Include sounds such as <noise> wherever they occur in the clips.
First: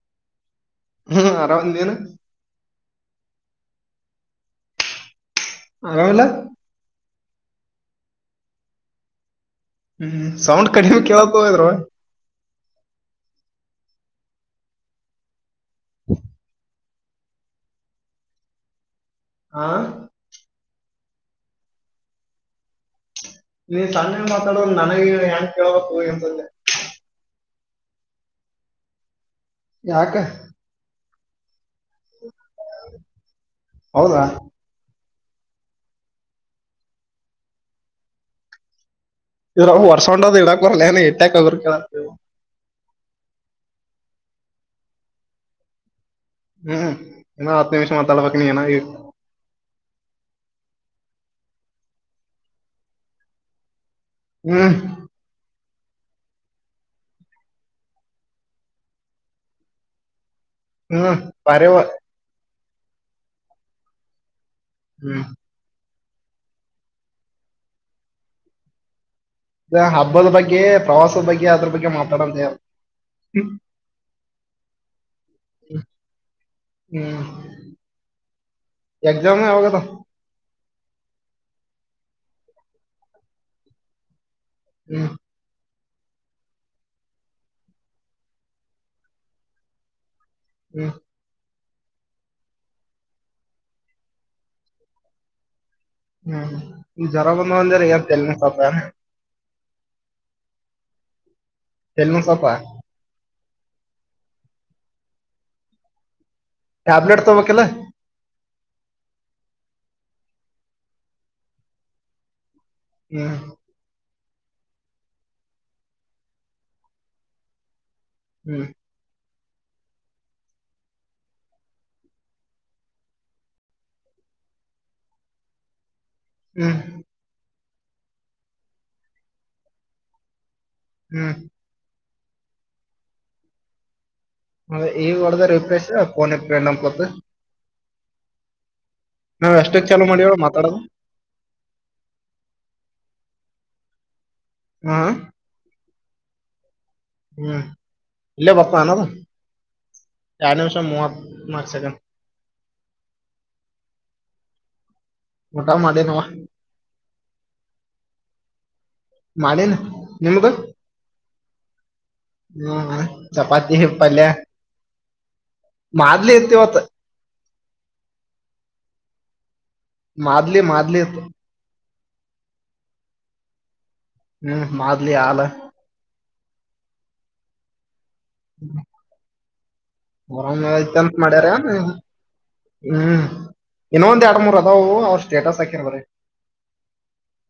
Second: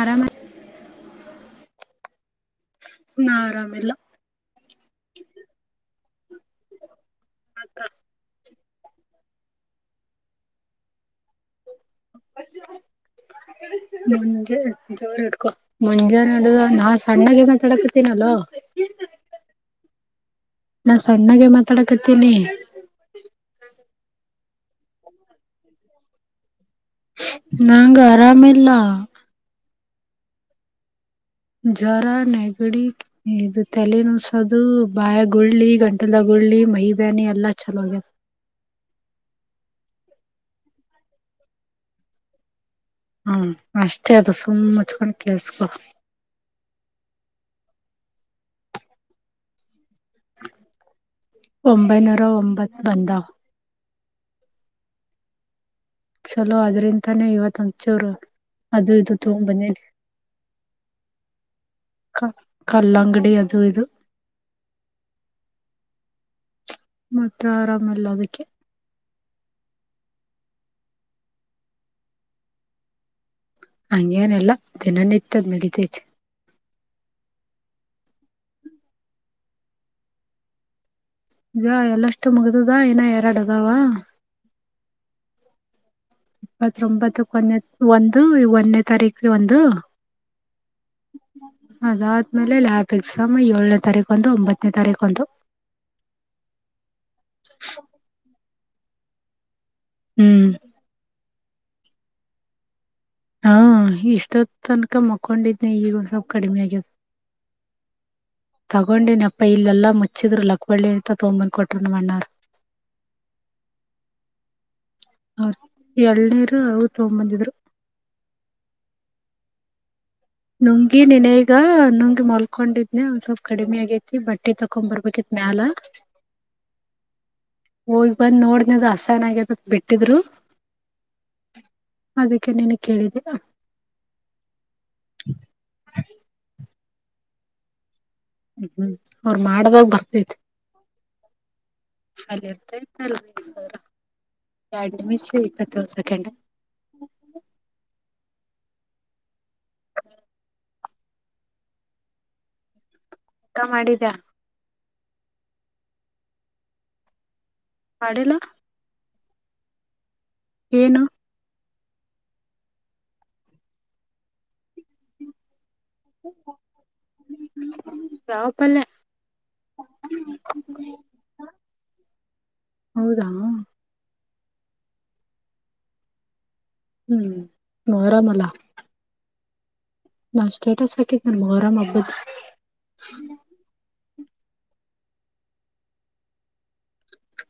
ಆರಾಮ ಹ್ಮ್ ಅರಾಮ ನೀನು. ನಾ ಆರಾಮೀಲ್ಲ. ಆರಾಮೀಲ್ಲ. ಅಕ್ಕ. ಹ್ಮ್ ಸೌಂಡ್ ಕಡಿಮೆ ಕೇಳ್ತದ ಇದ್ರ ಒಳ್ಗ. ಮುಜೇಂನ್ ಇಡದ್ದು ನಾ ಸಣ್ಣಾಗೆ ಮಾತಾಡಕತಿನಿ ಹಲೋ. ಆ. ನಾ ಸಣ್ಣಾಗೇ ಮಾತಾಡಕತ್ತೀನಿ. ನೀ ಸಣ್ಣಗಿ ಮಾತಾಡವಲ್ಲಿ ನನಗ ಹೆ ಹೆಂಗ್ ಕೇಳ್ಬೇಕು <unintelligible> ನಂಗ ಆರಾಮಿಲ್ಲ. ಯಾಕ. ಜ್ವರ ನಗಡಿ ಇದು ಹೌದಾ ತೇಲಿನುಸದ್. ಇದು ಬಾಯಗ್ ಗುಳ್ಳಿ, ಗಂಟಲದ್ಗ ಗುಳ್ಳಿ, ಮೈ ಬ್ಯಾನಿ ಎಲ್ಲಾ ಚಾಲು ಆಗ್ಯಾದ. ಇದ್ರ ವರ್ಸೊಂಡದ್ ಇಡಕ ಬರಲ್ಲ ಏನ್ ಇಟ್ಟ್ಯಾಕ್ಗರ್ ಹ್ಮ ಅಷ್ಟೇ ಅದ ಸುಮ್ ಮುಚ್ಕೊಂಡ್ ಕೇಳುಸ್ಕೊರಿ. ಹ್ಮ್ ಇನ್ನ ಹತ್ತ ನಿಮಿಷ ಮಾತಾಡ್ಬೇಕ್ ನೀ ಇನ್ನ. ಒಂಬೈನೂರ ಒಂಬತ್ ಬಂದವ್. ಹ್ಮ್. ಚಲೋ ಅದ್ರಿಂತಾನೇ ಇವತ್ ಒಂನ್ ಚೂರು ಅದು ಇದು ತೊ ಬಂದಿನಿ. ಹ್ಮ್ <unintelligible> ಕ ಕಲ್ಲಂಗಡಿ ಅದು ಇದು. ಹ್ಮ್. ಮತ್ತ ಆರಾಮೀಲ್ಲ ಅದಕ್ಕೆ. ಹಬ್ಬದ ಬಗ್ಗೆ ಪ್ರವಾಸದ ಬಗ್ಗೆ ಅದ್ರ ಬಗ್ಗೆ ಮಾತಾಡಂತ ಹೇಳ್. ಹಂಗೇನೆಲ್ಲಾ ದಿನ ನಿತ್ಯದ್ ನಡಿತೈತಿ. ಹ್ಮ್ ಎಕ್ಸಾಮ್ ಯಾವಾಗ್ ಅದಾವ್. ಇವಾಗ ಎಲ್ಲಷ್ಟು ಮುಗ್ದದ ಇನಾ ಎರಡು ಅದಾವ. ಹ್ಮ. ಇಪ್ಪತ್ತೊಂಬತ್ತ ಕೊನೆ ಒಂದು ಒಂದನೇ ತಾರೀಕಿಗೆ ಒಂದು. ಹು ಅದಾದ್ಮೇಲೆ ಲ್ಯಾಬ್ ಎಕ್ಸಾಮ್ ಏಳನೇ ತಾರೀಕು ಒಂದು ಒಂಬತ್ತನೇ ತಾರೀಕು ಒಂದು. ಹು ಇಗ ಜ್ವರಾ ಬಂದಾವ ಅಂದೆಲ್ಲ ಏಪ ತಲಿ ನೋವಸಾಕತ್ತಾವನ. ಹು ತೆಲನುಸಾತಾ. ಹಾ ಇಷ್ಟೊತ್ ತನಕಾ ಮಕ್ಕೊಂಡಿದ್ನನೆ ಈಗ ಒಂದ ಸ್ವಲ್ಪ್ ಕಡಿಮೆ ಆಗ್ಯದ. ಟ್ಯಾಬ್ಲೆಟ್ ತೊಬೇಕಿಲ್ಲ. ತಗೊಂಡನ ಅಪ್ಪ ಇಲ್ಲೆಲ್ಲಾ ಮುಚ್ಚಿದ್ರಲ್ಲ ಲಕ್ಕಳ್ಳಿ ಅಂತ ತೊಂಬಂ ಕೊಟ್ರ ನಮ್ಮ ಅಣ್ಣಾರ್. ಹು ಹು ನೋಡ ಎಳ್ನೀರು ಅವು ತಗೊಂಡ್ ಬಂದಿದ್ರು. ಹು ನುಂಗಿನೆ ಎಗ ನುಂಗಿ ಮಲ್ಕೊಂಡಿದ್ನನೆ ಒಂದ ಸ್ವಲ್ಪ ಕಡಿಮೆ ಆಗೈತಿ ಬಟ್ಟಿ ತಕೊಂಡ ಬರ್ಬೇಕಿತ ಮ್ಯಾಲ. ಟಕ್. ಹು ಹೋಗಿ ಬಂದ್ ನೋಡ್ದದು ಹಸಯನ್ ಆಗ್ಯದ ಅಂತ ಬಿಟ್ಟಿದ್ರು. ಹು ಅದಕ್ಕೆ ನಿನಿಗೆ ಕೇಳಿದೆ. ಅ ಈಗ ಹೊಡದ ರಿಪ್ರೇಶು ಅ ಪೋನ್ ಪ್ರೆಂಟ್ ಬಂತು ಹು ಅವ್ರ ನಾವ್ ಮಾಡದಾಗ ಎಷ್ಟಕ್ ಚಾಲೂ ಮಾಡಿವ ಬರತೈತಿ. ಮಾತಾಡೋದು ಅಲ್ಲಿ ಇರ್ತೇನಲ್ಲ ಸರ ಯಾಡ ಹ ನಿಮಿಷ ಇಪ್ಪತ್ತೆರಡು ಸೆಕೆಂಡ. ಹು ಇಲ್ಲೆ ಬರ್ತಾನೆನವಾ ಎರಡ್ ನಿಮಷ ಮೂವತ್ನಾಲ್ಕು ಸೆಕೆಂಡ್. ಊಟಾ ಮಾಡಿದ್ಯಾ. ಊಟಾ ಮಾಡಿನವಾ. ಮಾಡಿಲ್ಲಾ. ಮಾಡೇನ ನಿಮ್ದು. ಏನು ಏನಾ ಚಪಾತಿ ಪಲ್ಯ. ಮಾದ್ಲಿ ಇತ್ತ ಇವತ್ತ. ಯಾವ ಪಲ್ಯಾ. ಮಾದ್ಲಿ ಮಾದ್ಲಿ ಇತ್ತು ಹೌದಾ ಹು ಮಾದ್ಲಿ ಹಾಲ. ಹು ಮೊರಂ ಅಲ್ಲಾ. ಮೊರಂ ಸ್ಟೇಟಸ್ ಇತ್ತಂತ ಹಾಕಿದ್ ನನ್ ಮಾಡ್ಯಾರಾ. ಮೊಹರಂ ಹಬ್ಬದ ಹು ಇನ್ನೊಂದ ಎರಡು ಮೂರ ಅದವು ಅವ ಸ್ಟೇಟಸ್ ಹಾಕೇನ ಬರೆ.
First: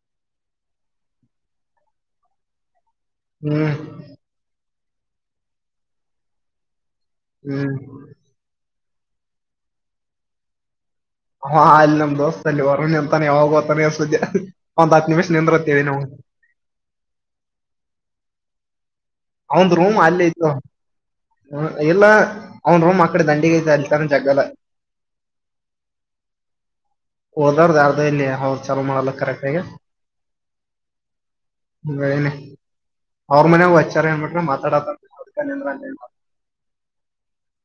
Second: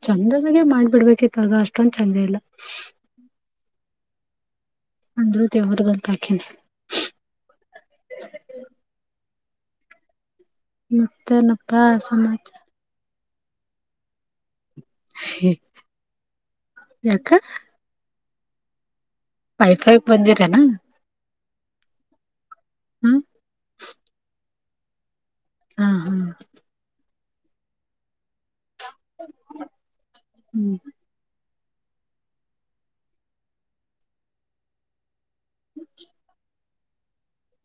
ಚಂದದಾಗೆ ಮಾಡ್ಬಿಡ್ಬೇಕಿತ್ತುದ ಅಷ್ಟೊಂದ ಚೆಂದ ಇಲ್ಲಾ. ಹು ಅಂದ್ರು ದೇವ್ರದಕ್ಕ ಹಾಕೇನಿ. ಹು ಹು ಅವಾ ಅಲ್ಲಿ ನಮ್ಮ ದೋಸ್ತ ಅಲ್ಲಿ ಹೊರ ನಿಂತಾನೆ ಯಾವಾಗೊತಾನ ಸುದ್ದಿ ಒಂದ ಹತ್ತ ನಿಮಿಷ ನಿಂದರತ್ತೇಳೆನಿ ಅವುಂಗ. ಯಾಕ ಅವಂದ ರೂಮ ವೈಫೈಗ್ ಅಲ್ಲಿ ಇತ್ತು. ಬಂದಿರೇನ ಹ ಲ್ಲಾ ಅವ್ನ ರೂಮ ಹ್ಮ್ ಅಕಡೆ ದಂಡಿಗೈತ ಅಲ್ಲಿತಾನಾ ಜಗ್ಗಲ್ಲಾ. ಹಾ ಹಾ ಓದಾರ್ದರ್ ಇಲ್ಲಿ ಹೌದ ಚಲೋ ಮಾಡಲ ಕರೆಕ್ಟ್ ಆಗಿ. ಹ್ಮ್ ಅವರ ಮನೆಗುವೆ ಹಚ್ಚಿ. ಮಾತಾಡಲ್ಲ <unintelligible>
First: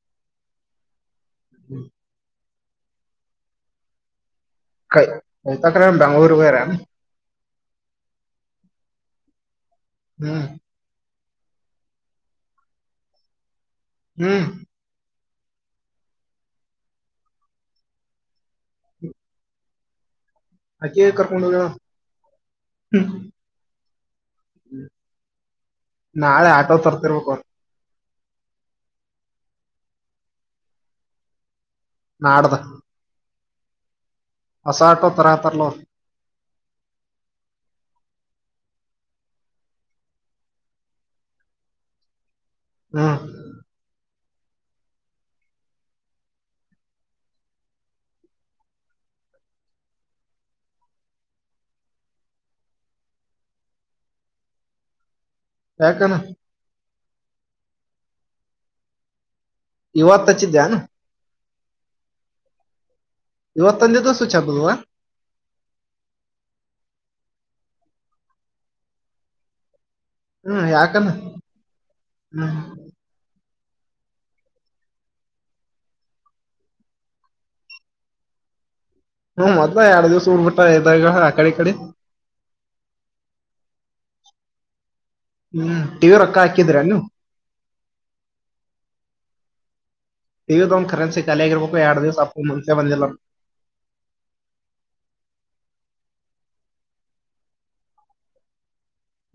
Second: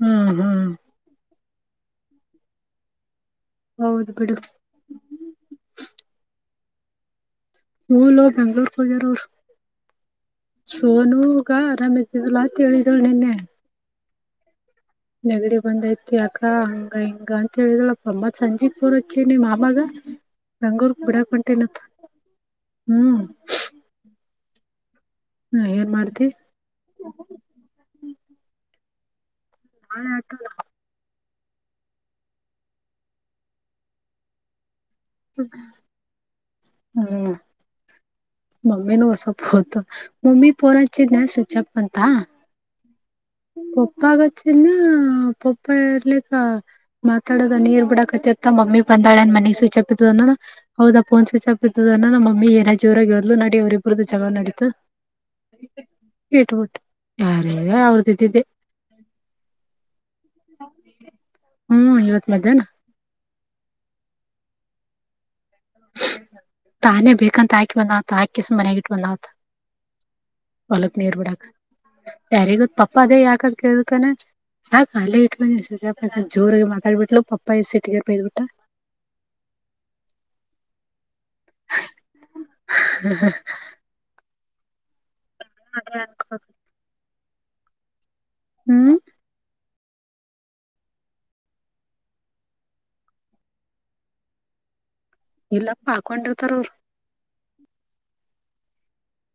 ಹ್ಮ್ ಹ್ಮ್ <unintelligible> ಹೌದು ಬಿಡು. ಕವಿತಕ್ಕ ಏನು ಬೆಂಗಳೂರಿಗೆ ಹೋಗೋರ. ಹು ಲೋ ಬೆಂಗಳೂರಿಗೆ ಹೋಗೋರೆ. ಹ್ಮ್ ಸೋನುಗ ಆರಾಮ್ ಇದ್ದಿದಲ್ಲಾ ಹೇಳಿದಳು ನಿನ್ನೆ. ಹ್ಮ್ ನೆಗಡಿ ಬಂದೈತಿ ಅಕ್ಕ ಹಂಗ ಹಿಂಗ ಅಂತ ಹೇಳಿದಳಪ್ಪ ಅಮ್ಮತ್ ಸಂಜೆ ಫೋನ್ ಹಚ್ಚಳ ನಿಮ್ಮ ಮಾಮಾಗ. ಬೆಂಗಳೂರ್ ಅಕಿ ಬಿಡಕ್ ಕರ್ಕೊಂಡ್ ಹೋಗ್ಯಾಳ ಹೊಂಟೀನಂತಹ್ಮ್ ಹ್ಮ ನಾ ಏನ್ ಮಾಡ್ತಿ ನಾಳೆ ಆಟೋ ತರ್ತಿರ್ಬೇಕು. ಹಾ ಆಟೋ. ನಾಡಿದು. ಹೊಸ ಆಟೋ ತರತಾರಲ್ಲ ಅವ್ರು ಹ್ಮ್. ಮಮ್ಮಿನ ಹೊಸ ಫೋನ್ ಮಮ್ಮಿಗೆ ಫೋನ್ ಹಚ್ಚಿದ್ನ ಸ್ವಿಚ್ಪ್ ಬಂತಾ. ಹ್ಮ ಕೊಪ್ಪಾಗಚ್ಚಿನ ಪಪ್ಪ ಇರ್ಲಿಕ್ಕಾ. ಮಾತಾಡೋ ನೀರ್ ಬಿಡ ಕತ್ತ ಮಮ್ಮಿ ಬಂದಾಳೆ ಅನ್ ಮನೆಗ್ ಸ್ವಿಚ್ಪ್ ಆಫ್ ಇದ್ರೂನು. ಹೌದಾ ಫೋನ್ ಸ್ವಿಚ್ ಅಪ್ ಇದ್ದುದುನು ನಮ್ಮನ ಜೋರಾಗ ಹೇಳ್ದ್ ನಡಿ ಅವ್ರರಿಬ್ಬರುದ ಜಗಳ ನೆಡೆತು. ಯಕೆ ಇಟ್ಬಿಟ್ಟು ಹರೇ ಅವತ್ತು ಇಟ್ಟಿದ್ದೆ. ಇವತ್ ಹಚ್ಚಿದ್ಯಾನ ಹ್ಮ್ ಇವತ್ ಮದ್ಯಾಹ್ನ ಇವತ್ತು ಒಂದು ಸ್ವಿಚ್ ಆಫ್ ಅಲ್ವಾ. ತಾನೇ ಬೇಕಂತ ಹಾಕಿ ಬಂದ್ತ ಹಾಕಿಸ ಮನೆಯಗ ಇಟ್ಟು ಬಂದಾಳಾಂತ. ಹ್ಮ್ ಹೊಲಕ್ ಯಾಕನ ನೀರ್ ಬಿಡಾಕ್ ಹ್ಮ್ ಯಾರಿಗತ್ ಪಪ್ಪ ಅದೇ ಯಾಕದ ಕೇಳುತ್ತಾನೆ. ಬಾ ಅಲ್ಲೇ ಇಟ್ <unintelligible> ಜೋರಿಗೆಗೆ ಮಾತಾಡ್ಬಿಟ್ಲು ಪಪ್ಪಾ ಎ ಸಿಟಗರ್ ಬಯ್ ಬಿಟ್ಟಾ. ಹ್ಮ್ ಮೊದ್ ಎರಡ್ ದಿವ್ಸ ಊರ್ ಬಿಟ್ಟಾ ಇದ್ದ ಆಕಡೆ ಈಕಡೆ <inaudible> ಹ್ಮ್ ಟಿವಿ ರೊಕ್ಕ ಹಾಕಿದ್ರ ನೀವು. ಹ್ಮ್ ಇರೋದು ಒಂದು ಕರೆನ್ಸಿಖಾಲಿಯಾಗಿಬೇಕು ಎರಡು ದಿವಸ ಅಪ್ಪು ಮುಂಚೆ ಬಂದಿಲ್ಲ. ಇಲ್ಲ ಹಾಕೊಂಡಿರ್ತಾರ ಅವ್ರು.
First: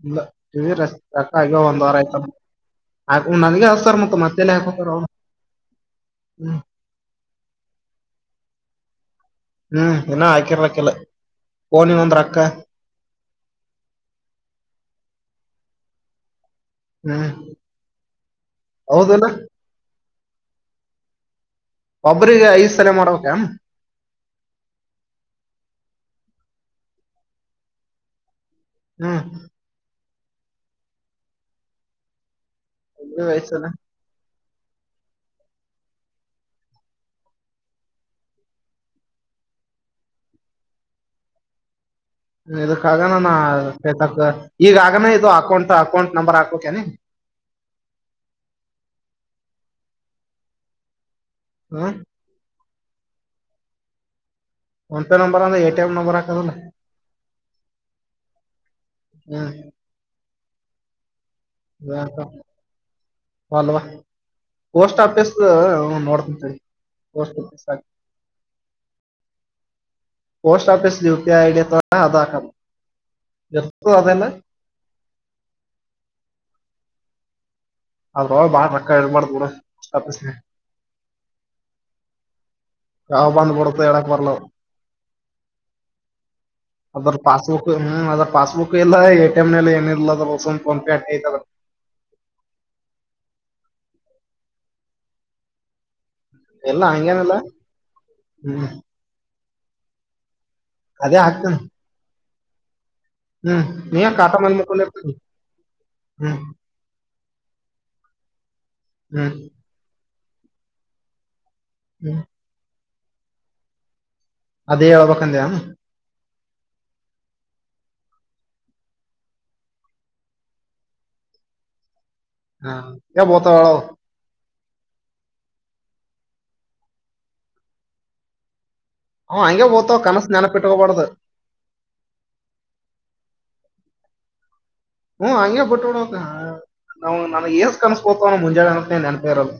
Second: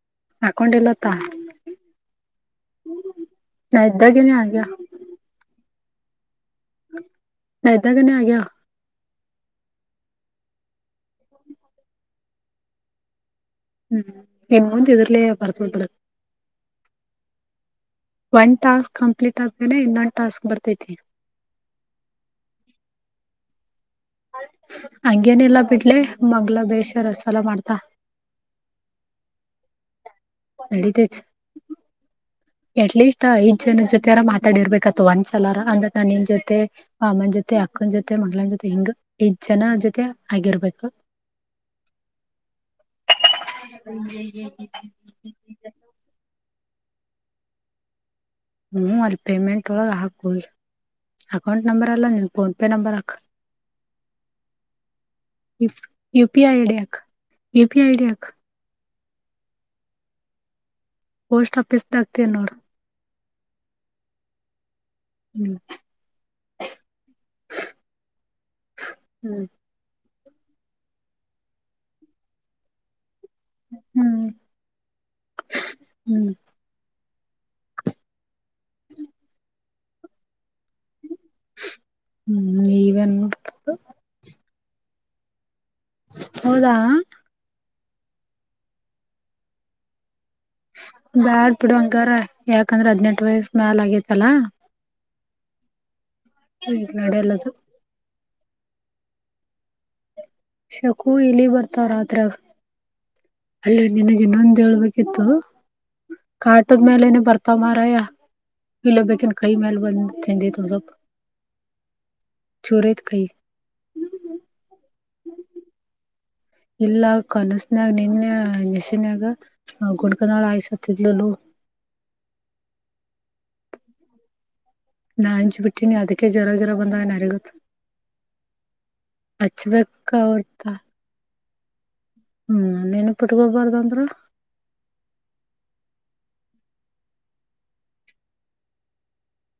ಇಲ್ಲ ಹಾಕೊಂಡಿಲ್ಲತ್ತ ರೊಕ್ಕ ಆಗಿ ಒಂದ್ವಾರ ಆಯ್ತ. ನಾ ಇದ್ದಾಗೇನೆ ಆಗ್ಯ <unintelligible> ನನ್ನ ಇದ್ದಗೇನೇ ಆಗೈವ್ ಹ್ಮ್ ಇನ್ನ ಹಾಕಿರ್ಲಕ್ಕಲ್ಲ ಫೋನಿನ್ ಒಂದ್ ರೊಕ್ಕ. ಹ್ಮ್ ಇನ್ನೊಂತ ಎದುರ್ಲಾ <unintelligible> ಹ್ಮ್ ಒಂದ್ ಟಾಸ್ಕ್ ಹೌದಿಲ್ಲ ಕಂಪ್ಲೀಟ್ ಆದ್ಮೇನೆ ಇನ್ನೊಂದು ಟಾಸ್ಕ್ ಬರ್ತೈತಿ. ಒಬ್ಬ್ರಿಗೆ ಐದು ಸಲ ಮಾಡ್ಬೇಕ. ಹಂಗೇನಿಲ್ಲಾ ಬಿಡ್ಲೆ ಮಗ್ಲ ಬೇಷರಸಲ ಮಾಡ್ತಾ. ಹ್ಮ್ ನೆಡಿತೈತೆ. ಎಟ್ಲೀಸ್ಟ್ ಒಬ್ರಿಗೆ ಐದ್ ಸಲ ಜನ ಜೊತೆಯರ ಮಾತಾಡಿರ್ಬೇಕತ್ತು ಒಂದ್ಸಲರ ಅಂದ್ರ ನಾನ ನಿನ್ ಜೊತೆ. ಅಮ್ಮನ ಜೊತೆ ಅಕ್ಕನ ಜೊತೆ ಮಗಳನ್ ಜೊತೆ ಹಿಂಗೈಜ್ ಜನ ಜೊತೆ ಆಗಿರ್ಬೇಕು. <inaudible> ಇದಕ್ಕಾಗ ಈಗ ಆಗನೇ ಇದು ಅಕೌಂಟ್ ಅಕೌಂಟ್ ನಂಬರ್ ಹಾಕೋಕೇನಿ. ಹ್ಮ ಅಲ್ಲಿ ಪೇಮೆಂಟ್ ಒಳಗೆ ಹಾಕೊಳ್ಳಿ ಅಕೌಂಟ್ ನಂಬರ್ ಹ್ಮ್ ಅಲ್ಲ ನೀನ್ ಫೋನ್ಪೇ ನಂಬರ್ ಹಾಕು. ಫೋನ್ ಪೇ ನಂಬರ್ ಅಂದ್ರ A T M number U P ಹಾಕದಲ್ಲ I D U P I D ಹಾಕು. ಹ್ಮ್ ಪೋಸ್ಟ್ ಆಫೀಸ್ ದಾಗ್ತೀಯ ನೋಡ್ ಪೋಸ್ಟ್ ಆಫೀಸ್. ಹ್ಮ್ ಪೋಸ್ಟ್ ನೋಡ್ತೀನಿ ತಾಡಿ. ಹ್ಮ್ post office U P I ID ಇದೆ ಅದು ಹಾಕು. ಹ್ಮ್ ಹ್ಮ್. ಅದ್ರ ಬಾಳ ರೊಕ್ಕ ಇದು ಮಾಡುತ್ತೆಬಿಡು. ಹ್ಮ್ ಈ ಯಾವಾಗ ಬಂದುಬಿಡುತೆ ಹೇಳೋಕೆ ಬರಲ್ಲ. ಹೌದ. ಅದ್ರ ಪಾಸ್ಬುಕ್ ಹ್ಮ್ ಅದ್ರ ಪಾಸ್ಬುಕ್ ಇಲ್ಲ ಎ ಟಿ ಎಂ ನಲ್ಲಿ ಏನಿಲ್ಲ ಅದ ಬ್ಯಾಡ್ ಬಿಡಂಗರ ಯಾಕಂದ್ರೆ ಹದ್ನೆಂಟು ವಯಸ್ಸ ಮ್ಯಾಲ ಆಗೇತಲ್ಲಾ. ಎಲ್ಲ ಈಗ ಹಂಗೇನಿಲ್ಲ ನಡೆಯಲ್ಲದು ಹ್ಮ್ ಶಕು ಅದೇ ಇಲಿ ಹಾಕ್ತೀನಿ ಬರ್ತಾವ್ ರಾತ್ರಿಯಾಗ. ಹ್ಮ್ ಅಲ್ಲೇ ನೀ ಯಾಕ್ ನಿನಗೆ ಕಾಟ ಮೇಲೆ ಇನ್ನೊಂದು ಮಕ್ಕೊಂಡಿರ್ತೀನಿ ಹೇಳ್ಬೇಕಿತ್ತು. ಹ್ಮ್ ಕಾಟದ್ ಮೇಲೆನೆ ಬರ್ತಾವ ಮಾರಯ ಇಲ್ಲ ಹ್ಮ್ ಬೇಕನ್ ಕೈ ಮೇಲೆ ಬಂದ. ತಿಂಡಿ ತಿನ್ನೋಕೆ. ಹ್ಮ್ ಚುರಿತ್ ಕೈ. ಅದೇ ಹೇಳಬೇಕು ಅಂದ. ಇಲ್ಲ ಕನಸ್ನಾಗ ನಿನ್ನೆ ಕನಸಿನಗ <unintelligible> ಸೈ ಸತಿದ್ಲುಲೋ. <unintelligible> ನಾ ಅಂಜು ಬಿಟ್ಟೀನಿ ಅದಕ್ಕೆ ಜವರಗಿರ ಬಂದನ್ ನಡುಗುತ. ಅವ್ ಹಂಗೆ ಬೋತಾವ ಕನಸ್ ಹಚ್ಚಬೇಕು. ನೆನಪಿಟ್ಕೋಬಾರ್ದು ಹ್ಮ್ ನೀನು ಪಟ್ಕೊಬಾರ್ದಂದ್ರ. ಹ್ಮ್ ಹಂಗೆ ಬಿಟ್ಟಬಿಡಬೇಕು ನಾವು ನನಗೆ ಏನ್ ಕನಸು ಬೀಳ್ತವೋ ಮುಂಜಾನೆ ನೆನಪೇ ಇರಿಲ್ಲ.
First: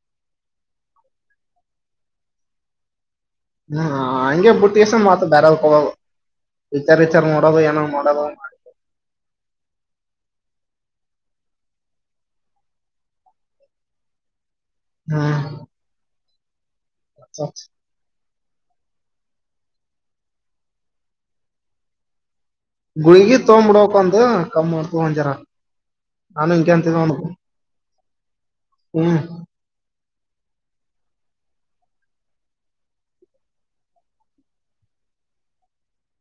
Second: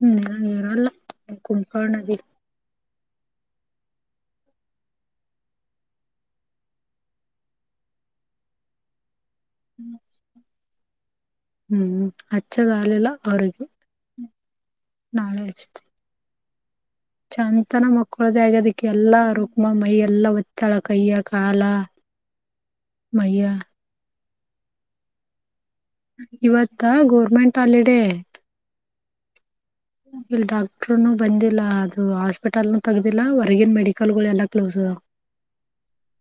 ಹ್ಮ ನಾನು ಇರಲ್ಲ <unintelligible> ಹ್ಮ ಹಂಗೆ ಬುಟ್ಟಾವ್ ಹೋಗ ವಿಚಾರ್ ವಿಚಾರ್ ನೋಡ ಏನಾಗ್ ನೋಡ. ಹ್ಮ್ ಹಚ್ಚದಾಲೆಲ್ಲ ಅವರೆಗೆ. ನಾಳೆ ಹ್ಮ್ ಹಚ್ಚಿ. ಚಂತನ ಮಕ್ಕೋಳೋದೆ ಆಗೈತೆ ಆಗ ಅದಿಕ್ಕೆ ಎಲ್ಲಾ ರುಕ್ಮ ಮೈ ಎಲ್ಲಾ ಹೊಚ್ಚಳಕಯ್ಯ ಕಾಲ. ಗುಳಿಗೆ ಮಯ್ಯ ತಕೊಬಿಡಬೇಕು ಒಂದು <unintelligible> ನಾನು ಹಿಂಗೆ ಇವತ್ತಾ ಅಂತಿದ್ದೆ ಅವ್ನಿಗೆ ಗೌರ್ಮೆಂಟ್ ಹಾಲಿಡೇ. ಹ್ಮ್ ಇಲ್ಲಿ ಡಾಕ್ಟ್ರನು ಬಂದಿಲ್ಲ ಅದು ಹಾಸ್ಪಿಟಲ್ನುತಗ್ದಿಲ್ಲಾ ಹೊರ್ಗಿನ ಮೆಡಿಕಲ್ ಗಳು ಎಲ್ಲಾ ಕ್ಲೋಸ್ ಅದ.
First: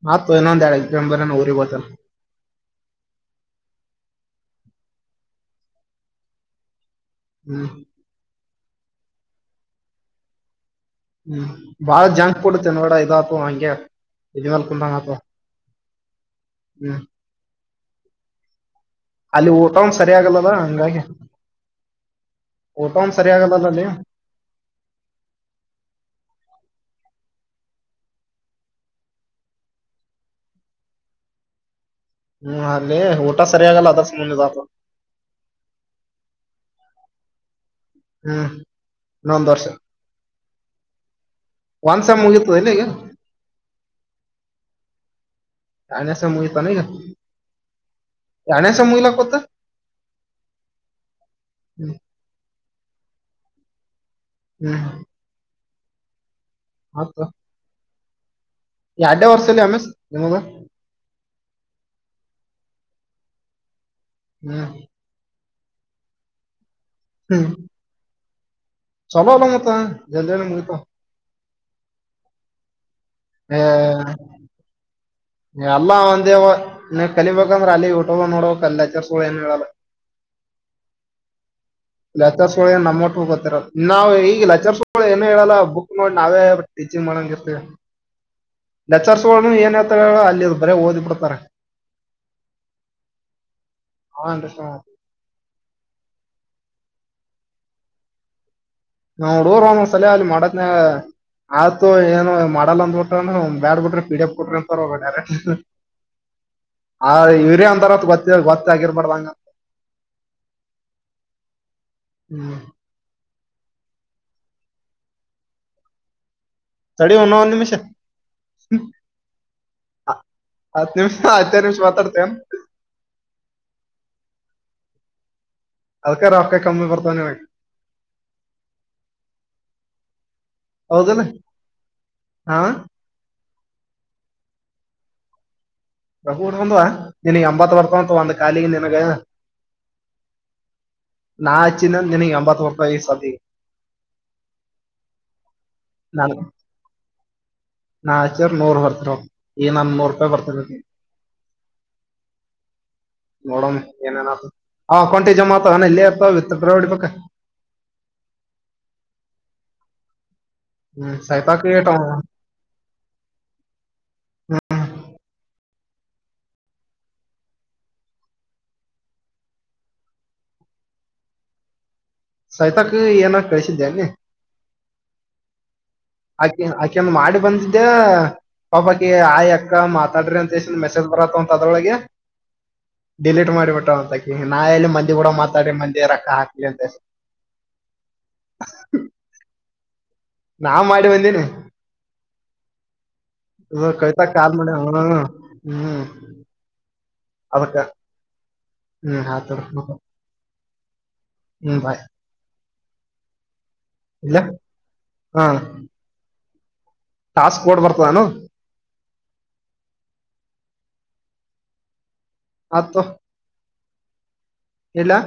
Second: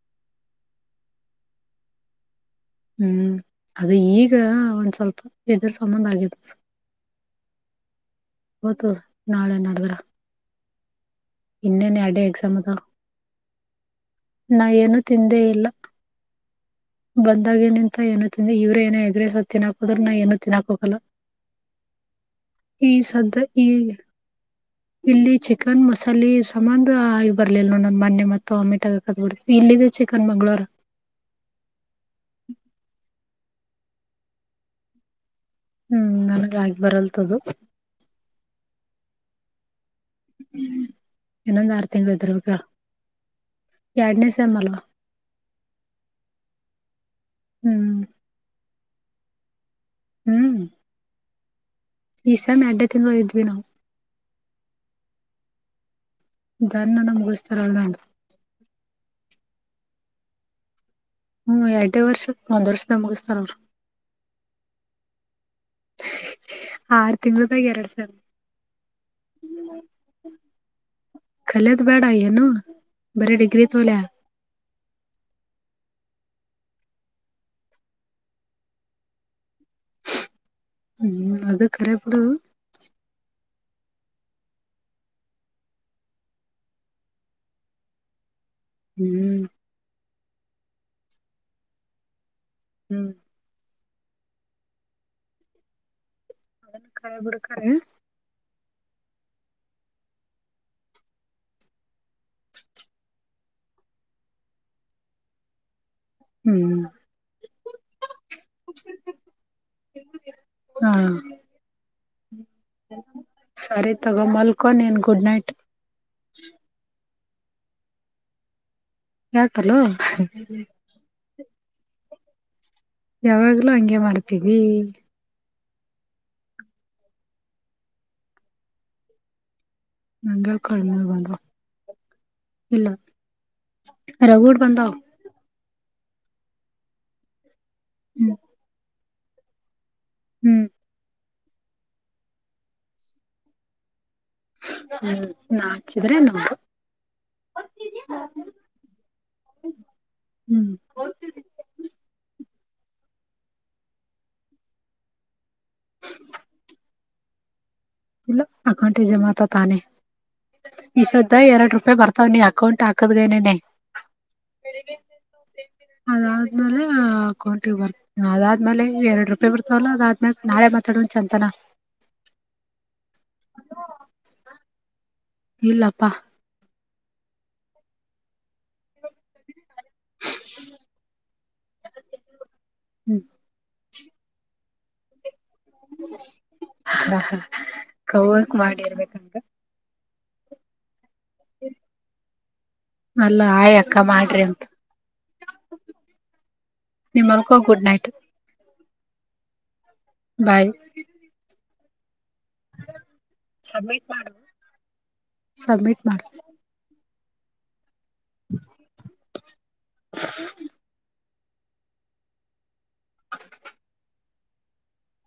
ಮತ್ತ ಇನ್ನೊಂದು ಎರಡು ದಿನ ಊರಿಗೆ ಹೋಗ್ತೇನೆ. ಹ್ಮ್ ಅದು ಈಗ ಒಂದ್ ಸ್ವಲ್ಪ ಇದ್ರ ಸಮಾನ ಆಗೈತೆ. ಹ್ಮ್ ಗೊತ್ತು ನಾಳೆ ನಾಡದ. ಹು ಬಾಳ ಎರಡೇ ಜಂಕ್ ಎಕ್ಸಾಮ್ ಫುಡ್ ಅದಾವ ತಿನ್ನಬೇಡಾ ಇದಾಪ್ಪವ ಹಂಗೆ. ಇದ್ ಮೇಲ್ ನಾ ಏನು ತಿಂದೇ ಇಲ್ಲಾ. ಹು ಬಂದಾಗೆ ನಿಂತ ಏನು ತಿಂದೆ ಇವರೇ ಏನೆ ಎಗ್ರೇಸ ಅಲ್ಲಿ ಊಟನು ತಿನ್ನಾಕಹೋದ್ರು ನಾ ಸರಿ ಏನು ಆಗಲ್ಲಲ್ಲ ತಿನ್ನಾಕೋಗಲ್ಲಾ. ಹಂಗಾಗಿ ಈ ಊಟನು ಸರಿ ಸದ್ದೇಕ ಆಗಲ್ಲಲ್ಲ ಅಲ್ಲಿ ಈಗ. ಇಲ್ಲಿ ಚಿಕ್ಕನ್ ಮಸಾಲೆ ಸಂಬಧ ಈಗ ಬರ್ಲಿಲ್ಲ ನೋಡೊನನಗ ಮೊನ್ನೆ ಮತ್ತ ಓಮಿಟ ಆಗತ. ಆಗಬಿಡತ ಇಲ್ಲಿದ ಚಿಕ್ಕನ್ ಮಂಗಳವಾರಾ ಹು ಅಲ್ಲೇ ಊಟಾ ಸರಿಯಗಲ್ಲಾ ಅದರ ಸಮಂದ ಇದಾತು. ಹು ನನ್ಗ ಆಗಿ ಬರಲದದು. ಹ ಇನೊಂದ ವರ್ಷ. ಹು ಇನ್ನೊಂದ ಆರು ಒಂದ್ ತಿಂಗಳು ಸೆಮ್ ಇದ್ರ ಮುಗೀತದ ಕಲ್ಲ ಇಲ್ಲ ಈಗ ಎರಡನೇ ಸೇಮ್ ಅಲ್ಲ. ಯಾಡನೆ ಸೇಮ್ ಮುಗಿತನ ಇಗ ಹ್ಮ್ ಯಾಡನೆ ಸೇಮ್ ಮುಗಿಲಾಕುಂತ. ಹು ಹ್ಮ್ ಈ ಸೇಮ್ ಯಾಡನೇ ತಿಂಗಳ ಇದ್ವಿ ನಾವು. ಹು ಇದ್ದಾರ. ಮತ್ತ ಬಿಸ್ರಲ್ಲಾದು. ಎರಡ್ಡೇ ವರ್ಸದ ಎಮ್ ಎಸ್ ನಿಮಗ. ಹು ಎರಡನೆ ವರ್ಷ ಒಂದ ವರ್ಷದಾಗ ಮುಗಿಸ್ತಾರ ಅವರು. ಹು ಆರು ಹ್ಮ್ ತಿಂಗಳದಾಗ ಎರಡ ಸೇಮ್. ಚಲೋ ಅಲ್ಲ ಮತ್ತ ಜಲ್ದಿನ ಮುಗಿತಾವು. ಕಲೆದು ಬೇಡಾ ಏನು. ಬರೀ ಬೇ ಡಿಗ್ರಿ ತೋಲೆ ಯಲ್ಲಾ ಒಂದವಾ ನೀ ಕಲಿಬೇಕಂದ್ರ ಅಲ್ಲಿ ಯೂಟ್ಯಬ್ದಾಗ ನೋಡಕ್ ಅಲ್ಲಿ ಲಚ್ಚರ್ಸ್ಗುಳು ಏನ ಹೇಳಲ್ಲ. ಹು ಅದ ಕರೆ ಬಿಡ. ನಮ್ಮಟ್ಟು ಗೊತ್ತೀರಲ್ಲಾ ನಾವು ಈಗಲೆಚರ್ ಏನು ಹೇಳಲ್ಲ ಬುಕ್ಕ್ ನೋಡಿ ನಾವೇ ಟೀಚಿಂಗ್ ಮಾಡಂಗ ಇರ್ತೀವಿ. ಹ್ಮ್ ಲೆಚ್ಚರ್ಸ್ಗುಳುನು ಏನ ಹೇಳತಾರ ಹೇಳ ಅಲ್ಲಿದ ಬರೆ ಓದಿ ಬಿಡ್ತಾರ. ಹು ಅವಾ ಅಂಟಿಷಾರ. ಅದನ್ನು ಕರೆ ಬಿಡ ಕರೆ. ಯಾಡೂರಾನಸಾಲೆ ಅಲ್ಲಿ ಮಾಡಹೊತ್ಯಾಗ ಆಯ್ತು ಏನ್. ಮಾಡಲ್ಲಾ ಅಂದ ಬಿಟ್ಟ ಬ್ಯಾಡ್ ಬಿಡ್ರಿ ಪಿಡಪ್ ಕೊಟ್ರಿ ಅಂತಾರ ಅವರು ಡೈರೆಕ್ಟ್. ಹು ಆ ಇವರೇ ಅಂತಾರಂತ ಗೊತ್ತಿರ ಗೊತ್ತ ಆಗಿರ್ಬಾರಡ್ದಂಗ. ಹಾ ಹ್ಮ್ ಸರಿ ತಗೊ ಮಲ್ಕೊ ನಿನ ಗುಡ್ ನೈಟ್. ತಡಿಅಣ್ಣಾ ಒನ್ನ ನಿಮಷ ಹು. ಯಾಕಲ್ಲೋ. ನಿಮ್ಮ ಹತ್ತೇ ನಿಮಿಷ ಮಾತಾಡ್ತೇನೆ. ಯಾವಾಗ್ಲೂ ಹಂಗೆ ಮಾಡ್ತೀದಿ. ಅದಕ್ಕ ರೊಕ್ಕಾ ಕಮ್ಮಿ ಬರ್ತಾವ ನಿನಗ. ನಂಗೆ ಕಡಿಮೆ ಹೌದಿಲ್ಲ ಬಂದಾವು ಹಾ ಇಲ್ಲಾ ರಗುಡ ಬಂದಾವ. ರಗುಡ ಒಂದ್ವ ನಿನಗ ಎಂಬತ ಬರತಾವಂತ ಒಂದ ಹ್ಮ್ ಕಾಲಿಗೆ ನಿನಗ. ಹ್ಮ್ ನಾ ಹಚ್ಚಿದಿನಂತ್ ನಿನಗ ಎಂಬತ್ತ್ ಬರತ್ತಾವ ಈ ಸದ್ದ್ ಈಗ ಹ್ಮ್ ನಾ ಹಚ್ಚಿದ್ರೆ ನಾನ್ ನಮ್ಮ ನಾ ಹಚ್ಚಿದ್ರ್ ನೂರ್ ಬರ್ತವ ಈಗ ನಂದ ನೂರು ರೂಪಾಯಿ ಬರ್ತದ ಹ್ಮ್ ಈಗ <inaudible> ನೋಡೋಮ್ಮ ಏನೇನ್ ಆತದ್ ಅವ್ ಅಕೌಂಟಿಗ ಜಮಾತವೇನ ಎಲ್ಲೇ ಇರ್ತವ ವಿಥ್ ಡ್ರಿ ಹೊಡಿಬೇಕ ಇಲ್ಲ ಅಕೌಂಟಿಗ್ ಜಮಾತ ತಾನೆ ಈ ಹ್ಮ್ ಸದ್ದ ಸೈತಾಕ್ ಎರಡ್ ಏಟ್ ರೂಪಾಯಿ ಅವ ಬರ್ತವ ನೀ ಅಕೌಂಟ್ ಆ ಕ್ಕದರನೆನೆ ಅದಾದ್ಮೇಲೆ ಅಕೌಂಟಿಗ ಬರ್ತವ ಅದಾದ್ಮೇಲೆ ಎರಡ್ ರೂಪಾಯಿ ಬರ್ತಾವಲ್ಲ ಅದಾದ್ಮೇಲೆ ನಾಳೆ ಮಾತಾಡೋಣ ಚೆಂತನ್ ಸವಿತ ಅಕ್ಕಗ ಏನರೇ ಕಳಿಸಿದ್ದೇನ ನೀ ಇಲ್ಲಪ್ಪ ಅಕಿಂದ್ ಅಕಿಂದ್ ಮಾಡಿ ಬಂದಿದ್ದೆ ಪಾಪ ಅಕಿಗ್ ಆಯ್ ಅಕ್ಕ ಮಾತಾಡ್ರಿ ಅಂತೆಸಿಂದ್ ಮೆಸೇಜ್ ಬರತ್ತವ್ ಅಂತ ಅದ್ರೊಳಗೆ ಹ್ಮ್ ಡಿಲೀಟ್ ಮಾಡಿಬಿಟ್ಟಲ ಅಂತಕಿ ನಾ ಎಲ್ಲಿ ಮಂದಿ ಗೂಡ ಮಾತಾಡಿ ಮಂದಿಗ್ ರೊಕ್ಕ ಹಾಕ್ಲಿ ಅಂತ ಹಾ ಹ್ <unintelligible> ಮಾಡಿ ಇರ್ಬೇಕಂತ ನಾವ್ ಮಾಡಿವ್ ಅಂದಿನಿ <inaudible> ಅಲ್ಲ್ ಹ್ಮ್ ಕವಿತಕ್ಕ ಕಾಲ ಮಾಡ್ಯಾಳ ಹ್ಮ್ ಹ್ಮ್ ನಿ ಮಲ್ಕೋ ಅದಕ್ಕ ಗುಡ್ ನೈಟ್ ಹ್ಮ್ ಹಾತರನು ಬಾಯ್ ಹ್ಮ್ ಬಾಯ್ ಸಬ್ಮಿಟ್ ಮಾಡು ಇಡ್ಲೆ ಹಾ ಸಬ್ಮಿಟ್ ಮಾಡ್ಸ್ ಟಾಸ್ಕ್ ಕೊಡ್ ಬರ್ತದಾನು <inaudible> ಹಾತೊ ಇಡ್ಲಾ